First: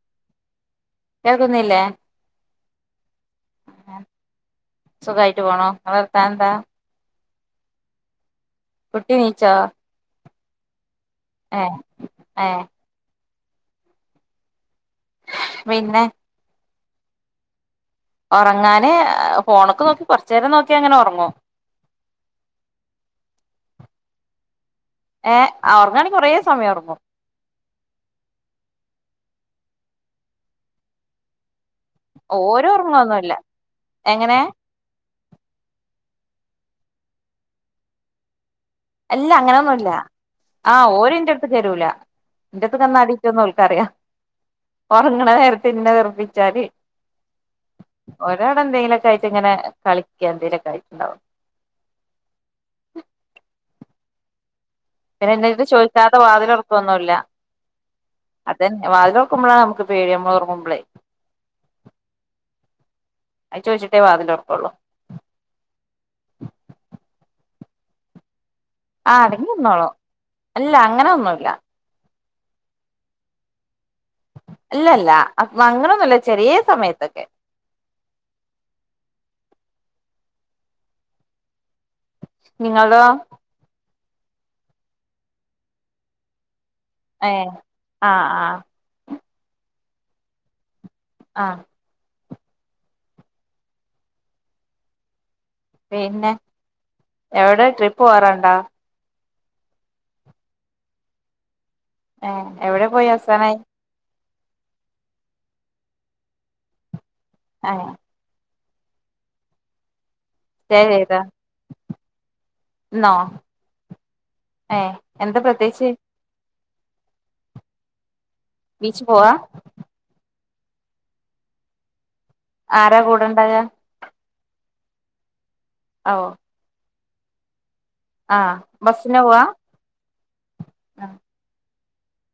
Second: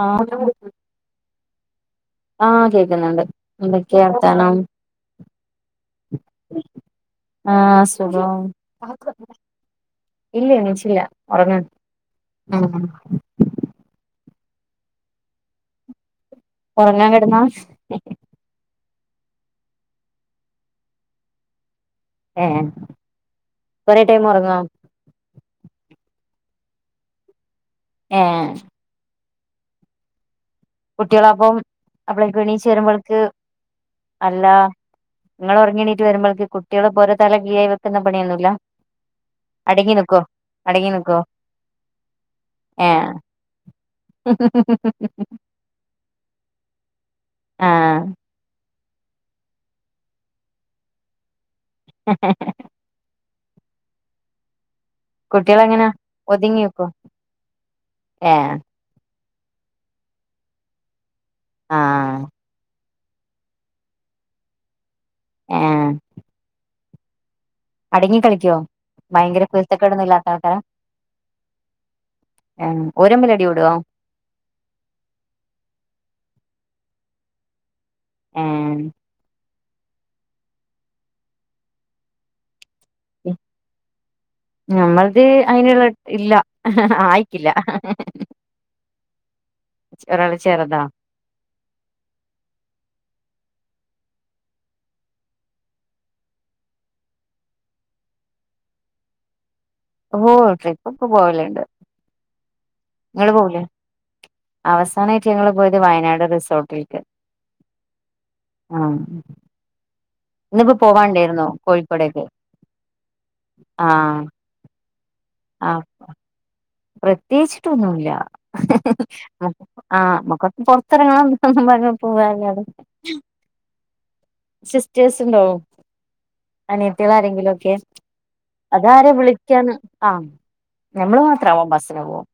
ആഹ് കേൾക്കുന്നില്ലേ ആഹ് കേക്കുന്നുണ്ട് എന്തൊക്കെയ വർത്താനം സുഖായിട്ട് പോണു ഇങ്ങളെ വർത്താനെന്താ ആഹ് സുഖം കുട്ടി നീച്ചോ ഇല്ല എണീച്ചില്ല ഉറങ്ങ ഏ ഏ പിന്നെ ഒറങ്ങാൻ കിടന്നാ ഉറങ്ങാന് ഫോണൊക്കെ നോക്കി കുറച്ചു നേരം നോക്കി അങ്ങനെ ഉറങ്ങും ഏഹ് കുറേ ടൈം ഉറങ്ങോ ഏഹ് ഒറങ്ങുവാണെങ്കിൽ കൊറേ സമയം ഒറങ്ങും ഏഹ് കുട്ടികള് അപ്പൊ അപ്പളേക്കും എണിച്ചു ഓര് വരുമ്പോൾക്ക് ഒറങ്ങൊന്നുല്ല എങ്ങനെ അല്ല- നിങ്ങള് ഒറങ്ങിണീട്ട് വരുമ്പോതേന് കുട്ടികള് പോര തല കീഴായി വെക്കുന്ന പണിയൊന്നുമില്ല അല്ലാ അങ്ങനെയൊന്നുമല്ല ആ അടങ്ങി ഓര് നിക്കോ എന്റെ അടുത്ത്ക്ക് വരൂല എന്റെ അട്ത്ത് കെടന്നാൽ ഏഹ് അടികിട്ടും എന്ന് ഓർക്ക് അറിയാം പിന്നെ വെറുപ്പിച്ചാല് ആഹ് ഒരാടെ എന്തെങ്കിലും ആയിട്ട്ങ്ങനെ കളിക്കാ എന്തങ്കലൊക്ക ആയിട്ടുണ്ടാവോ ഹെ ഹെ ഹെ പിന്നെ എന്റടുത്തു കുട്ടികളെങ്ങനാ ചോദിച്ചാതെ വാതിൽ ഒതുങ്ങി നിക്കോ തുറക്കത്തൊന്നുമില്ല ഏഹ് അതെന്നെ വാതിൽ തുറക്കുമ്പോഴാ നമുക്ക് പേടി ഞമ്മള് ഉറങ്ങുമ്പോളെ ആഹ് ആഹ് അയ് ചോദിചിട്ടെ വാതില് തുറക്കുള്ളു ഏഹ് അടങ്ങി കളിക്കുവോ ആ ഭയങ്കര അടങ്ങി നിന്നോളും കുരുത്തക്കെടൊന്നും ഇല്ലാത്ത ആൾക്കാരാ അല്ല അങ്ങനൊന്നുല്ല ഏഹ് ഓരമ്മിൽ അടികൂടുവോ ഇല്ല ഇല്ല അ അങ്ങണൊന്നുമില്ല ചെറിയ സമയത്തൊക്കെ ആഹ് നിങ്ങളോ ഉം ഞമ്മളത് അതിനുള്ള ഇല്ല ഏ ആയിട്ടില്ല ആഹ് ആഹ് ഒരാള് ചെറുതാ ആഹ് പിന്നെ എവിടെ ട്രിപ്പ് പോവാറുണ്ട ഓഹ് ട്രിപ്പ് ഒക്കെ പോവലുണ്ട് ഏഹ് എവിടെ പോയി നിങ്ങള് അവസാനായി പോവൂലേ അവസാനമായിട്ട് ഞങ്ങള് പോയത് വയനാട് റിസോർട്ടിലേക്ക് അഹ് ആഹ് ഇന്നിപ്പോ സ്റ്റേ ചെയ്തോ പോവാണ്ടായിരുന്നോ കോഴിക്കോടേക്ക് ആഹ് ഏയ് എന്താ പ്രത്യേകിച്ച് പ്രത്യേകിച്ചിട്ടൊന്നുംല്ല ബീച്ച് പോവാ ആഹ് മമുക്കൊന്ന് പുറത്തിറങ്ങണം എന്തൊന്നും പറഞ്ഞ പോവാനങ് ആരാ കൂടെണ്ടാക സിസ്റ്റേഴ്സ് ഉണ്ടോ അ ഓ അനിയത്തി കള് ആരെങ്കിലുമൊക്കെ ആഹ് അതാരെ ബസ്സിന് പോവാ വിളിക്കന്ന് ആം ഞമ്മള് മാത്രവമ്പോ ബസ്സിന് പോകും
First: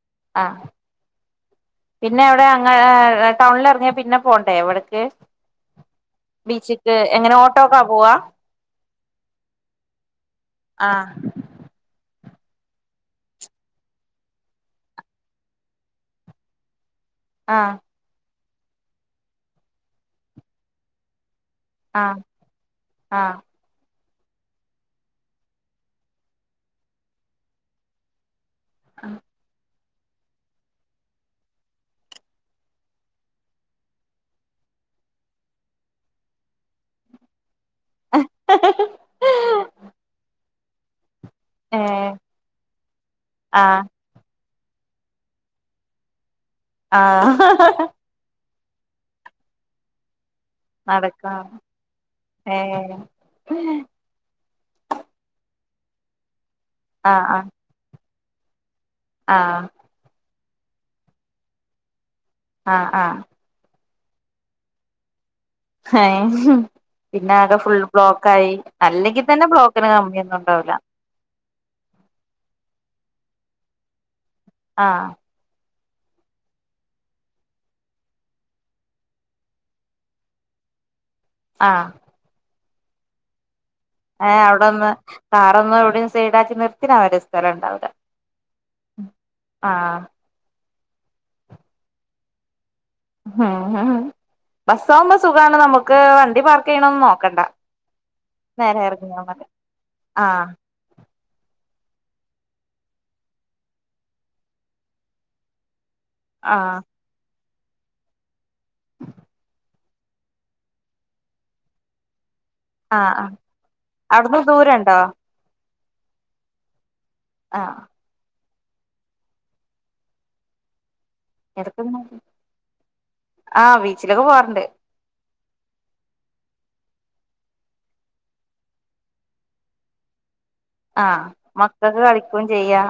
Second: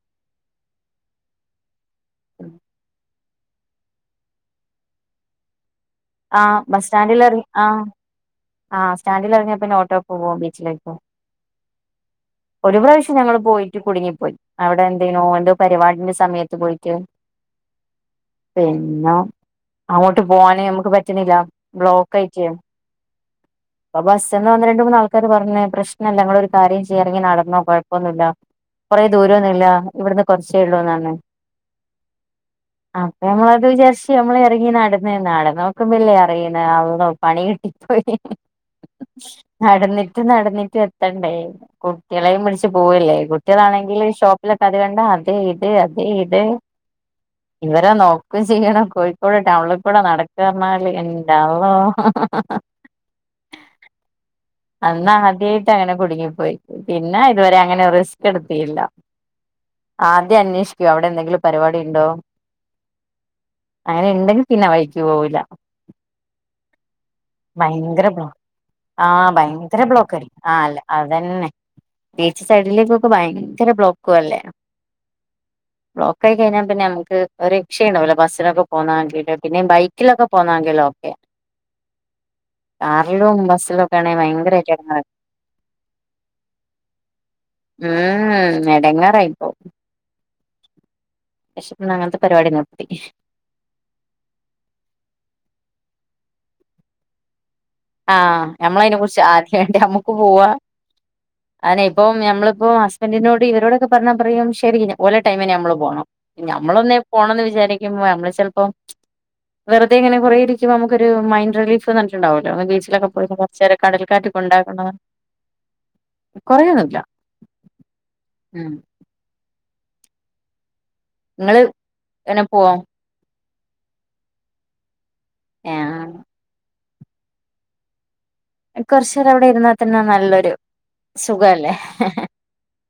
ആഹ് പിന്നെ അവിടെ അങ്ങനെ ആഹ് ടൗണിലിറങ്ങിയാ പിന്നെ പോണ്ടേ അവിടെക്ക് ആ ബീച്ചക്ക് എങ്ങനെ ഓട്ടോക്കാ പോവാ ആഹ് സ്റ്റാൻഡിൽ ഇറങ്ങിയ പിന്നെ ഓട്ടോക്ക്‌ പോവും ബീച്ചിലേക്ക് [inaudible] ഒരു പ്രാവശ്യം ഞങ്ങള് പോയിട്ട് കുടുങ്ങിപ്പോയി അവിടെ എന്തേനോ ഓന്റെ പരിപാടിന്റെ സമയത്ത് പോയിട്ട് ആഹ് പിന്നെ അങ്ങോട്ട് പോവാനെ ഞമുക്ക് പറ്റണില്ല ബ്ലോക്കായിട്ട് ആഹ് അപ്പൊ ബസ്സിന് ഒന്ന് രണ്ട് മൂന്ന് ആൾക്കാര് പറഞ്ഞ് പ്രശ്നല്ല നിങ്ങൾ ഒരു കാര്യം ചെയ്യ് ഇറങ്ങി നടന്നോ കുഴപ്പൊന്നുല്ല കൊറേ ആഹ് ദൂരൊന്നുല്ല ഇവിടുന്ന് കൊറച്ചേ ഉള്ളുന്ന് പറഞ്ഞു [inaudible] അപ്പൊ ഞമ്മളത് വിചാരിച്ച് ഞമ്മള് ഇറങ്ങി നടന്ന് നടന്ന് നോക്കുമ്പളല്ലേ അറിയിണ അള്ളോ പണി കിട്ടി നടന്നിട്ട് നടന്നിട്ട് എത്തെണ്ടേ ഏ കുട്ട്യേളേയും വിൾച്ച് പോവെല്ലേ ആഹ് കുട്ട്യേളാണെങ്കില് ഷോ ഇല പതിനണ്ടാ അത് ഇത് അതെ ഇത് ആഹ് ഇവരാന്നൊ ക്കും ചെയ്യണം. കോഴിക്കോട് ടൗണ് കൂടെ നടക്കാറ്ഞ്ഞാല് നടക്കാം എന്റാള്ളോ ഏഹ് [unintelligible] അന്ന് ആദ്യ ആയിട്ട് അങ്ങനെ കുടുങ്ങിപ്പോയി. പിന്നെ ആഹ് ആഹ് ഇതുവരെ അങ്ങനെ റിസ്ക് എടുത്തീല്ല. ആഹ് ആദ്യം അന്വേഷിക്കോ അവിടെ എന്തെങ്കിലും പരിപാടി ഉണ്ടോ ആഹ് ആഹ് അങ്ങനെ ഇണ്ടെങ്കി പിന്നെ ആ വഴിക്ക് പോവൂല്ല. ഹേ പിന്നെ ആകെ ഫുൾ ഭയങ്കര ബ്ലോക്ക് ബ്ലോ ക്കായി ആ അല്ലെങ്കിൽ തന്നെ ഭയങ്കര ബ്ലോക്കിന് ബ്ലോക്ക് ആയിരിക്കും ആ കമ്മിയൊന്നുണ്ടാവുല. അല്ല അതന്നെ ബീച്ച് സൈഡിലേക്കൊക്കെ ഭയങ്കര ബ്ലോക്കു അല്ലേ ആഹ് ബ്ലോക്കായി കഴിഞ്ഞാ പിന്നെ നമുക്ക് ഒരു ക്ഷയും ഉണ്ടാവൂല. ബസിനൊക്കെ പോന്നാങ്കില് പിന്നെയും ബൈക്കിലൊക്കെ പോന്നാെങ്കിലൊ ഓക്കെ. ആഹ് കാറിലും ബസ്സിലും ഒക്കെ ആണെ ഏഹ് ഭയങ്കരായിട്ട് അവിടൊന്ന് എടങ്ങേറാ കാറൊന്നു എവിടെം സൈഡാക്കി നിർത്തിടാൻ വരെ സ്ഥലുണ്ടാവുല. ഉം ഉം. എടങ്ങേറായിപ്പോവും ആഹ് പഷം ഇന്നങ്ങൻത്തെ പരിപാടി നിർത്തി. ഹാഹാ ബസ്സാവുമ്പ സുഖാണ് നമുക്ക് വണ്ടി പാർക്കെയ്യണോന്നും നോക്കണ്ട. ആഹ് നേരെ ഞമ്മളയ്നെ ഇറങ്ങിയാ കുറിച്ച് മതി ആദ്യണ്ടെ നമ്മുക്ക് ആഹ് പോവാ അഎന്നെ ഇപ്പം നമ്മള്പ്പോ ഹസ്ബൻഡറിനോട് ഇവരോടൊക്കെ പറഞ്ഞാ പറയും ശരി ഓലെ ടൈമിന് നമ്മള് പോണം. ആഹ് ഞമ്മളൊന്ന് പോണംന്ന് വിചാരിക്കുമ്പോ നമ്മള് ചെൽപ്പം. വെറുതെ ഇങ്ങനെ കൊറേ ഇരിക്കുമ്പോ അമക്കൊരു മൈഡ് റിലീഫ്ന്നറഞ്ഞിണ്ടാവൊല്ലോ [unintelligible] ച്ചിലൊക്കെ ആഹ് പോയി ആഹ് കൊറ്ച്ചേരം കടൽക്കാറ്റൊക്കെ അവിടുന്ന് ഉണ്ടാകുന്നു. ദൂരണ്ടോ കൊറേയൊന്നുല്ല. ആഹ് ഉം ഇങ്ങള് കെടക്കുന്നു എങ്ങനെ പോവോ ആഹ് ബീച്ചിലൊക്കെ പോവാറ്ണ്ട്. ഏഹ് ആഹ് കൊറച്ചേരം അവിടെ ഇരുന്നാൽ തന്നെ നല്ലൊരു ആഹ് സുഖല്ലേ മക്കൾക്ക് കളിക്കും ചെയ്യ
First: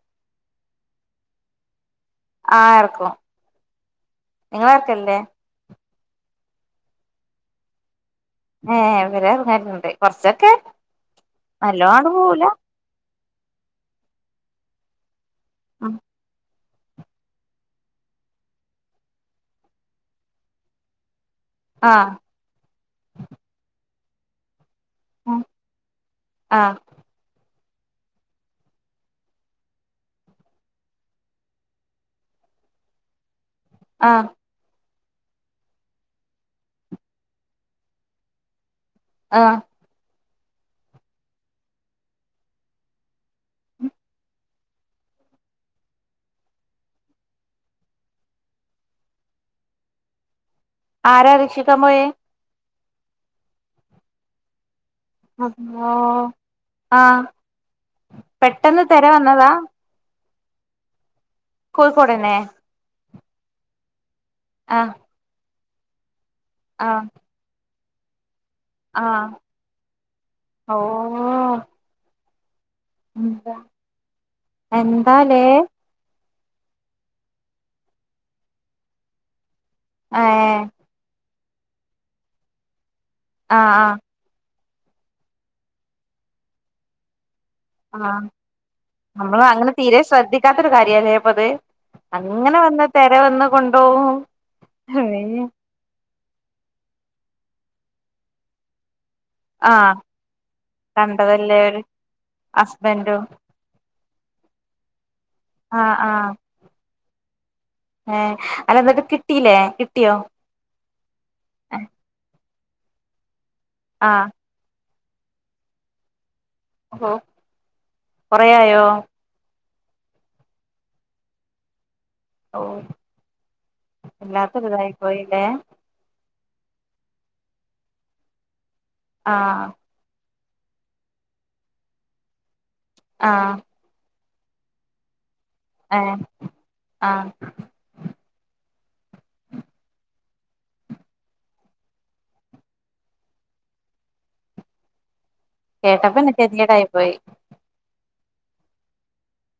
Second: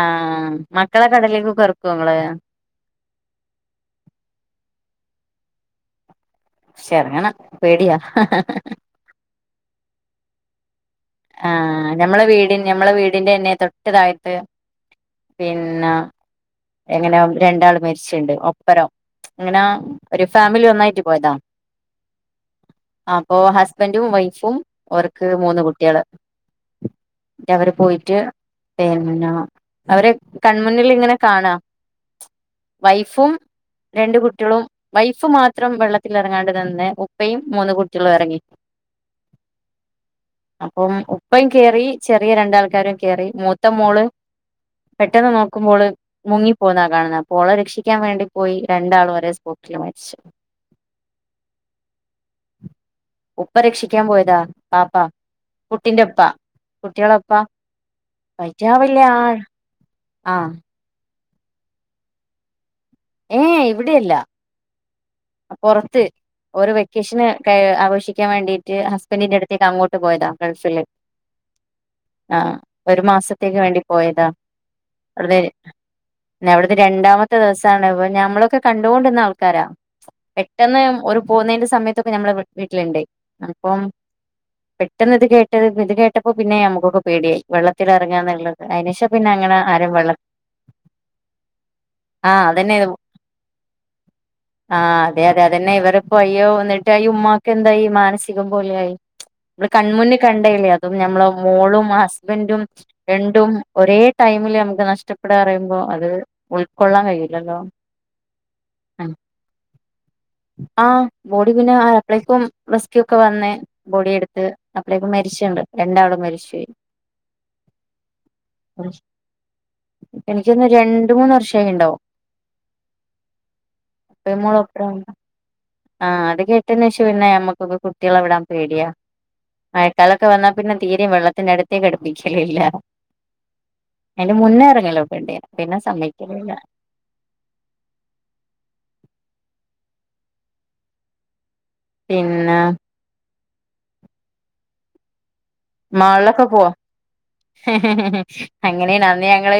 ആഹ് മക്കളെ കടലീക്ക് ഒക്കെ എറക്കോ ഇങ്ങള്. ആഹ്. എറ്ക്കും ഇങ്ങളറ്ക്കലില്ലേ ശർങ്ങനം പേടിയാ ഏഹ് ഇവരെ എറ്ങ്ങല്ണ്ട് കൊറച്ചൊക്കെ ആഹ് നല്ലോണ്ട് ഞമ്മളെ പോവൂല വീടിന്റെ ഞമ്മളെ വീടിന്റെ എന്നെ തൊട്ട് തായ്ത്ത് പിന്നെ ഉം എങ്ങനെ രണ്ടാൾ മരിച്ചിട്ടുണ്ട് ഒപ്പരം. അങ്ങനെ ഒരു ഫാമിലി ഒന്നായിട്ട് പോയതാ. ആഹ് അപ്പൊ ഹസ്ബൻഡും വൈഫും ഓർക്ക് ഉം മൂന്ന് കുട്ട്യേള് ആഹ് റ്റ അവര് പോയിട്ട് പിന്നെ അവര് കൺമുന്നില് ഇങ്ങനെ കാണാ വൈഫും രണ്ട് ആഹ് കുട്ട്യേളും വൈഫ് മാത്രം വെള്ളത്തില് എറങ്ങാണ്ട നിന്ന്. ഉപ്പയും മൂന്ന് കുട്ട്യേളും എറങ്ങി. ആഹ് അപ്പം ഉപ്പെ [unintelligible] കേറി. ചെറിയ രണ്ടാൾക്കാരും കേറി മൂത്ത മോള് പെട്ടെന്ന് നോക്കുമ്പോ ഓള് മുങ്ങിപ്പോവുന്ന കാണുന്നത്. അപ്പോ ഓളെ രക്ഷിക്കാൻ വേണ്ടി പോയി രണ്ടാളും ഒരെ സ്പോട്ടില് മരിച്ച്. ആരാ രക്ഷിക്കാൻ പോയേ. ഉപ്പ രക്ഷിക്കാൻ പോയതാ ബാപ്പാ അള്ളോ കുട്ടിന്റെ ഉപ്പാ കുട്ടികളുടെ ആഹ് ഉപ്പാ പെട്ടെന്ന് തെര [unintelligible] ആ വന്നതാ ആഹ് കോഴിക്കോട് തന്നേ ഏ ഇവിടെയല്ല ആഹ് പുറത്ത് ഓര് ആഹ് വെക്കേഷന് ക ആഘോഷിക്കാൻ വേണ്ടീ ട്ട് ആഹ് ഹസ്ബൻഡിന്റെ അടുത്തേക്ക് അങ്ങോട്ട് പോയതാ ഗൾഫില് ഓഹ് ആഹ് ഒരു എന്താ മാസത്തേക്ക് വേണ്ടി പോയതാ അവിടത്തെ എന്താലേ പിന്നെ അവിടുന്ന് രണ്ടാമത്തെ ദിവസം [unintelligible] ഞമ്മളൊക്കെ കണ്ടുകൊണ്ടിരുന്ന ആൾക്കാരാ ആഹ് പെട്ടെന്ന് ഓര് പോകുന്നതിന്റെ സമയത്തൊക്കെ നമ്മള് വീട്ടിലുണ്ടെ ആഹ് അപ്പം ആഹ് പെട്ടെന്ന് ഇത് കേട്ട് ഇത് കേട്ടപ്പോ പിന്നെ നമുക്കൊക്കെ പേടിയായി വെള്ളത്തിൽ ഇറങ്ങാ ആഹ് എന്നുള്ളത് അതിന് ശേഷം പിന്നെ അങ്ങനെ ആരും വെള്ളത്തി ക്കാത്തൊരു കാര്യാ അല്ലെ ഇപ്പോ അത് ആഹ് അങ്ങനെ അതന്നെ വന്നാ തെര വന്ന് കൊണ്ടോവും [unintelligible] എന്നെ ഇവരും വയ്യോ വന്നിട്ട് ഈ ഉമ്മാക്ക് എന്തായി മാനസികം പോലെയായി നമ്മള് ആഹ് കൺമുന്നിൽ കണ്ടതല്ലേ അതും നമ്മളെ കണ്ടതല്ലേ ഒരു മോളും ഹസ്ബൻഡും ഹസ്ബൻറും രണ്ടും ഒരേ ടൈമില് നമുക്ക് നഷ്ടപ്പെടുവാ പറയുമ്പോൾ അത് ഉ ഏ അല്ല അതൊക്കെ കിട്ടീല്ലേ കിട്ടിയോ ആഹ് ബോഡി പിന്നെ അപ്പളേക്കും റെസ്ക്യു ഒക്കെ വന്ന് ബോഡി ആഹ് എടുത്ത് അപ്പളേക്ക് മരിച്ചിട്ടുണ്ട് രണ്ടാളും മരിച്ചു പോയി ഓഹോ കൊറെയായോ എനിക്ക് തോന്നുന്നു രണ്ട് മൂന്ന് വർഷമായിട്ടുണ്ടാവും ഓ വല്ലാത്തൊരു ഇതായി പോയല്ലേ ആഹ് അത് കെട്ടേന് ശേഷം പിന്നെ നമുക്കൊക്കെ കുട്ടികളെ വിടാൻ പേടിയാ ആഹ് മഴക്കാലൊക്കെ വന്നാൽ പിന്നെ തീരെയും വെള്ളത്തിന്റെ അടുത്തേക്ക് അടുപ്പിക്കലില്ല ആഹ് അതിന്റെ മുന്നേ ഇറങ്ങലൊക്കെ ഉണ്ടായിരുന്നു പിന്നെ ഏഹ് സമ്മയിക്കലില്ല ആഹ് പിന്നെ കേട്ടപ്പോ തന്നെ മാളിലൊക്കെ പോവോ ഗതികേടായി പോയി അങ്ങനെയാണ് അന്ന് ഞങ്ങള്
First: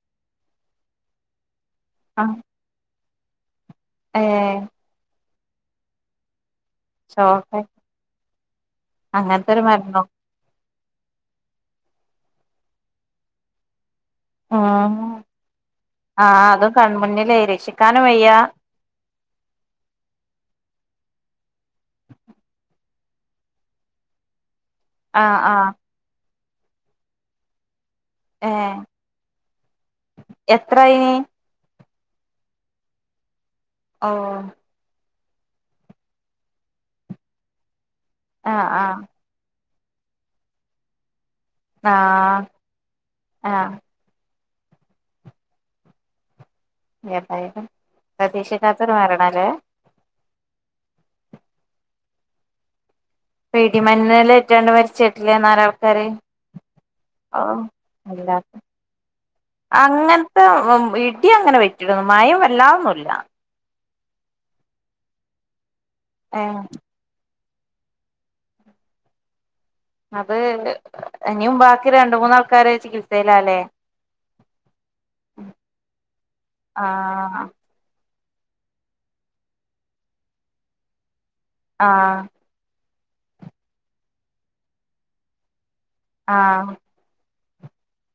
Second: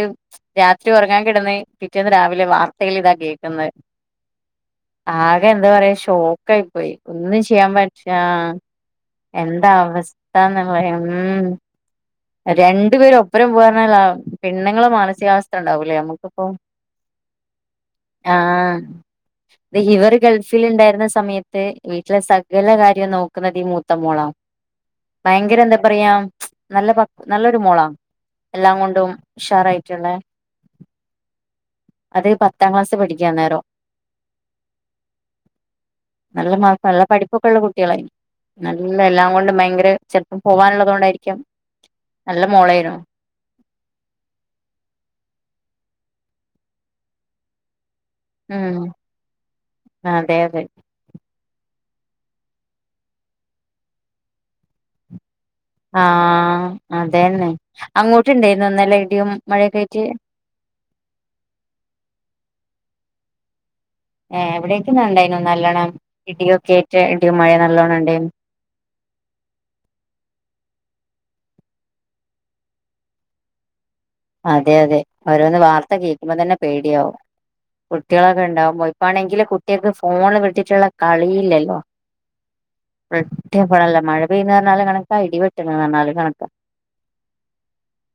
രാത്രി ഉറങ്ങാൻ കിടന്ന് പിറ്റേന്ന് രാവിലെ വാർ ത്തകളിൽ ഇതാ കേൾക്കുന്നത് ഏ ആകെ എന്താ പറയാ ഷോക്കായി പോയി ഒന്നും ഷോക്കായി ചെയ്യാൻ പറ്റില്ല അങ്ങനത്തൊരു എന്താ മരണോ അവസ്ഥന്ന് പറയാ ഉം രണ്ടു പേര് ഒപ്പനേ പോവാ പറഞ്ഞാൽ പെണ്ണുങ്ങളെ ഉം മാനസികാവസ്ഥ ഉണ്ടാവൂലേ ആഹ് നമുക്കിപ്പോ അതും കൺമുന്നിലേ രക്ഷിക്കാനും വയ്യ ആഹ് ഇവർ ഗൾഫിൽ ഉണ്ടായിരുന്ന സമയത്ത് വീട്ടിലെ സകല കാര്യം നോക്കുന്നത് ഈ മൂത്ത മോളാ [inaudible] ഭയങ്കര ആഹ് എന്താ പറയാ നല്ല പ നല്ലൊരു മോളാ എല്ലാം കൊണ്ടും ഉഷാറായിട്ടുള്ള എത്ര ആയി അത് പത്താം ക്ലാസ് പഠിക്കുവാ അന്നേരം ഓ നല്ല മാർ നല്ല പഠിപ്പൊക്കെ ഉള്ള കുട്ടികളായിന് ആഹ് നല്ല ആഹ് എല്ലാം കൊണ്ടും ഭയങ്കര ചെലപ്പം പോവാനുള്ളത് കൊണ്ടായിരിക്കാം നല്ല ആഹ് മോളായിരുന്നു ആഹ് ഏതായാലും പ്രതീക്ഷിക്കാത്തോര് മ രണം അല്ലേ ആഹ് അതെ അതെ ഇടി മിന്നല് ഏറ്റാണ്ട് മരിച്ചിട്ടില്ലേ ന്നാരോ ആഹ് അതേന്നെ അല്ല അങ്ങോട്ട് ഇണ്ടായിരുന്നോഇന്നലെ ഇടിയും മഴയൊക്കെ ആയിട്ട് ഇടിയങ്ങനെ വെട്ടിയിട്ട് മഴയും വല്ലാതൊന്നുമില്ല ഏഹ് ഇവിടയേക്കുന്ന് ഇണ്ടായിരുന്നു നല്ലോണം ഏ ഇടിയൊക്കെ ആയിറ്റ് ഇടിയും മഴ നല്ലോണം ഇണ്ട് അത് ഇനിയും ബാക്കി രണ്ട് മൂന്നാൾക്കാര് ചികിത്സയിലാല്ലേ അതെ അതെ ഓരോന്ന് വാർത്ത കേൾക്കുമ്പം തന്നെ പേടിയാവും ആഹ് കുട്ടികളൊക്കെ ഉണ്ടാവുമ്പോ ഇപ്പാണെങ്കില് കുട്ടികൾക്ക് ഫോണ് വിട്ടിട്ടുള്ള കളിയില്ല ആഹ് [unintelligible] മഴ പെയ്യന്ന് പറഞ്ഞാല് കണക്കാ ഇടി വെട്ടണന്ന് പറഞ്ഞാല് കണക്കാ ആഹ്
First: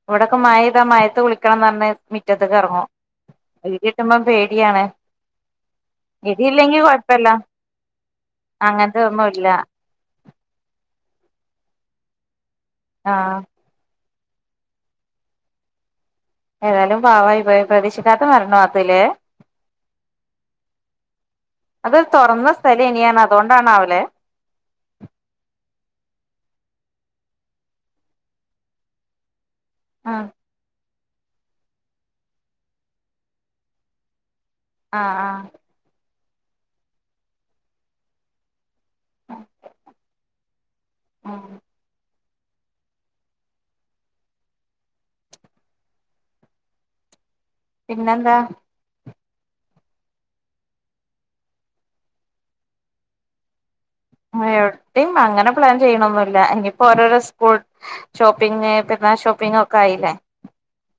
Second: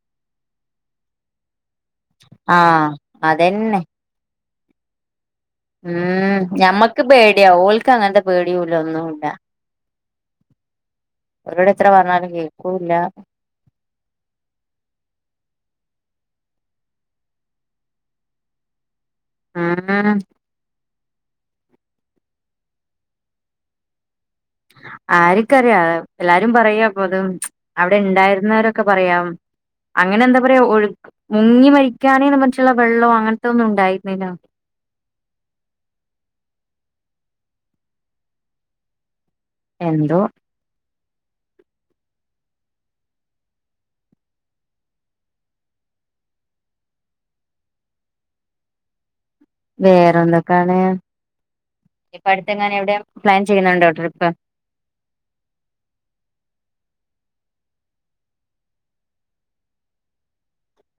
ഇവിടൊക്കെ മഴ പെയ്താ മഴയത്ത് കുളിക്കണംന്ന് പറഞ്ഞ് മുറ്റത്തേക്ക് ഇറങ്ങും ആഹ് ഇടി അതന്നെ വെട്ട് മ്പം പേടിയാണ് ഉം ഇടിയില്ലെങ്കി ഞമ്മക്ക് കൊഴപ്പല്ല പേടിയാ ഓൽ ക്ക് അങ്ങനത്തെ പേടിയുമില്ല അങ്ങനത്തെ ഒന്നുമില്ല ഒന്നുല്ല അവരോട് എത്ര പറഞ്ഞാലും കേൾക്കൂല്ല ആഹ് ഏതായാലും പാവമായ് പോയ് പ്രതീക്ഷിക്കാത്ത മരണ വാർത്ത ഇല്ലേ ഉം ഉം അത് തുറന്ന സ്ഥലം നി പറഞ്ഞ് അതുകൊണ്ടാണ്ല്ലേ ആർക്കറിയാം എല്ലാരും പറയാപ്പം ഇത് അവിടെ ഉണ്ടായിരുന്നവരൊക്കെ പറയാം അങ്ങനെ ആഹ് എന്താ പറയാ ഒഴുക്ക് മുങ്ങി മരിക്കാനേ മറ്റുള്ള വെള്ളമോ അങ്ങനത്തെ ഒന്നും ഉണ്ടായിരുന്നില്ല ആഹ് ആഹ് എന്തോ ഉം പിന്നെന്താ വേറെ എന്തൊക്കെയാണ് ഇപ്പം അടുത്തെങ്ങാനും എവിടെയാ പ്ലാൻ ചെയ്യുന്നുണ്ടോ ട്രിപ്പ്‌ എവിടെത്തെയും അങ്ങനെ പ്ലാൻ ചെയ്യണൊന്നുമില്ല ഇനിയിപ്പോ ഓരോരോ സ്കൂൾ ഷോപ്പിംഗ് പിന്നെ ഷോപ്പിങ് ഒക്കെ ആയില്ലേ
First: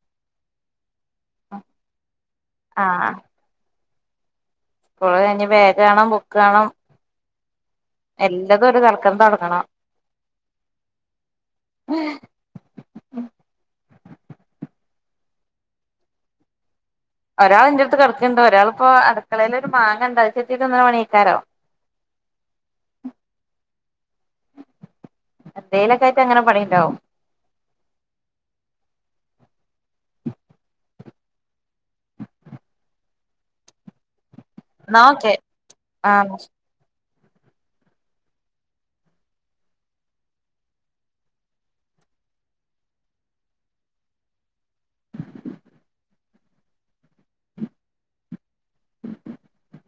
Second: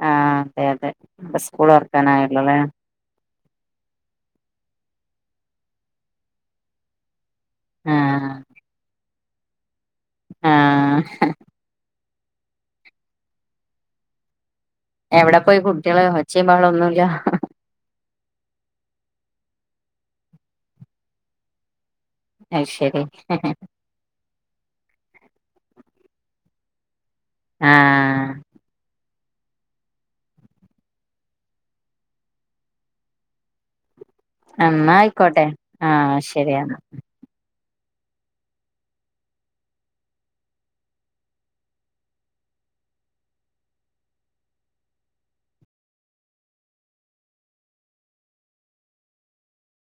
ആഹ് അതെ അതെ ഇപ്പം സ്കൂള് തുറക്കാൻ ആയല്ലോല്ലേ ആഹ് ഇപ്പോള് ഇനി ബേഗ് വേണം ബുക്ക് വേണം ആഹ് എല്ലാതും ഒരു തൽക്കന്ന് തുടങ്ങണം ആഹ് എവിടെ പോയി കുട്ടികള് ഒച്ചയും ബഹളമൊന്നുമില്ല ഒരാളെന്റെ അടുത്ത് കിടക്കുണ്ട് ഒരാളിപ്പം അടുക്കളയിലൊരു മാങ്ങ ഉണ്ട് അത് ചെത്തി തിന്ന്ന പണി ആയിരിക്കും അത് ശരി എന്തേലൊക്കെ ആയിട്ട് അങ്ങനെ പണിയുണ്ടാവും ആഹ് എന്നാ ന്നാ ഓക്കെ ആയിക്കോട്ടെ ആഹ് ശരിയന്നാ [inaudible]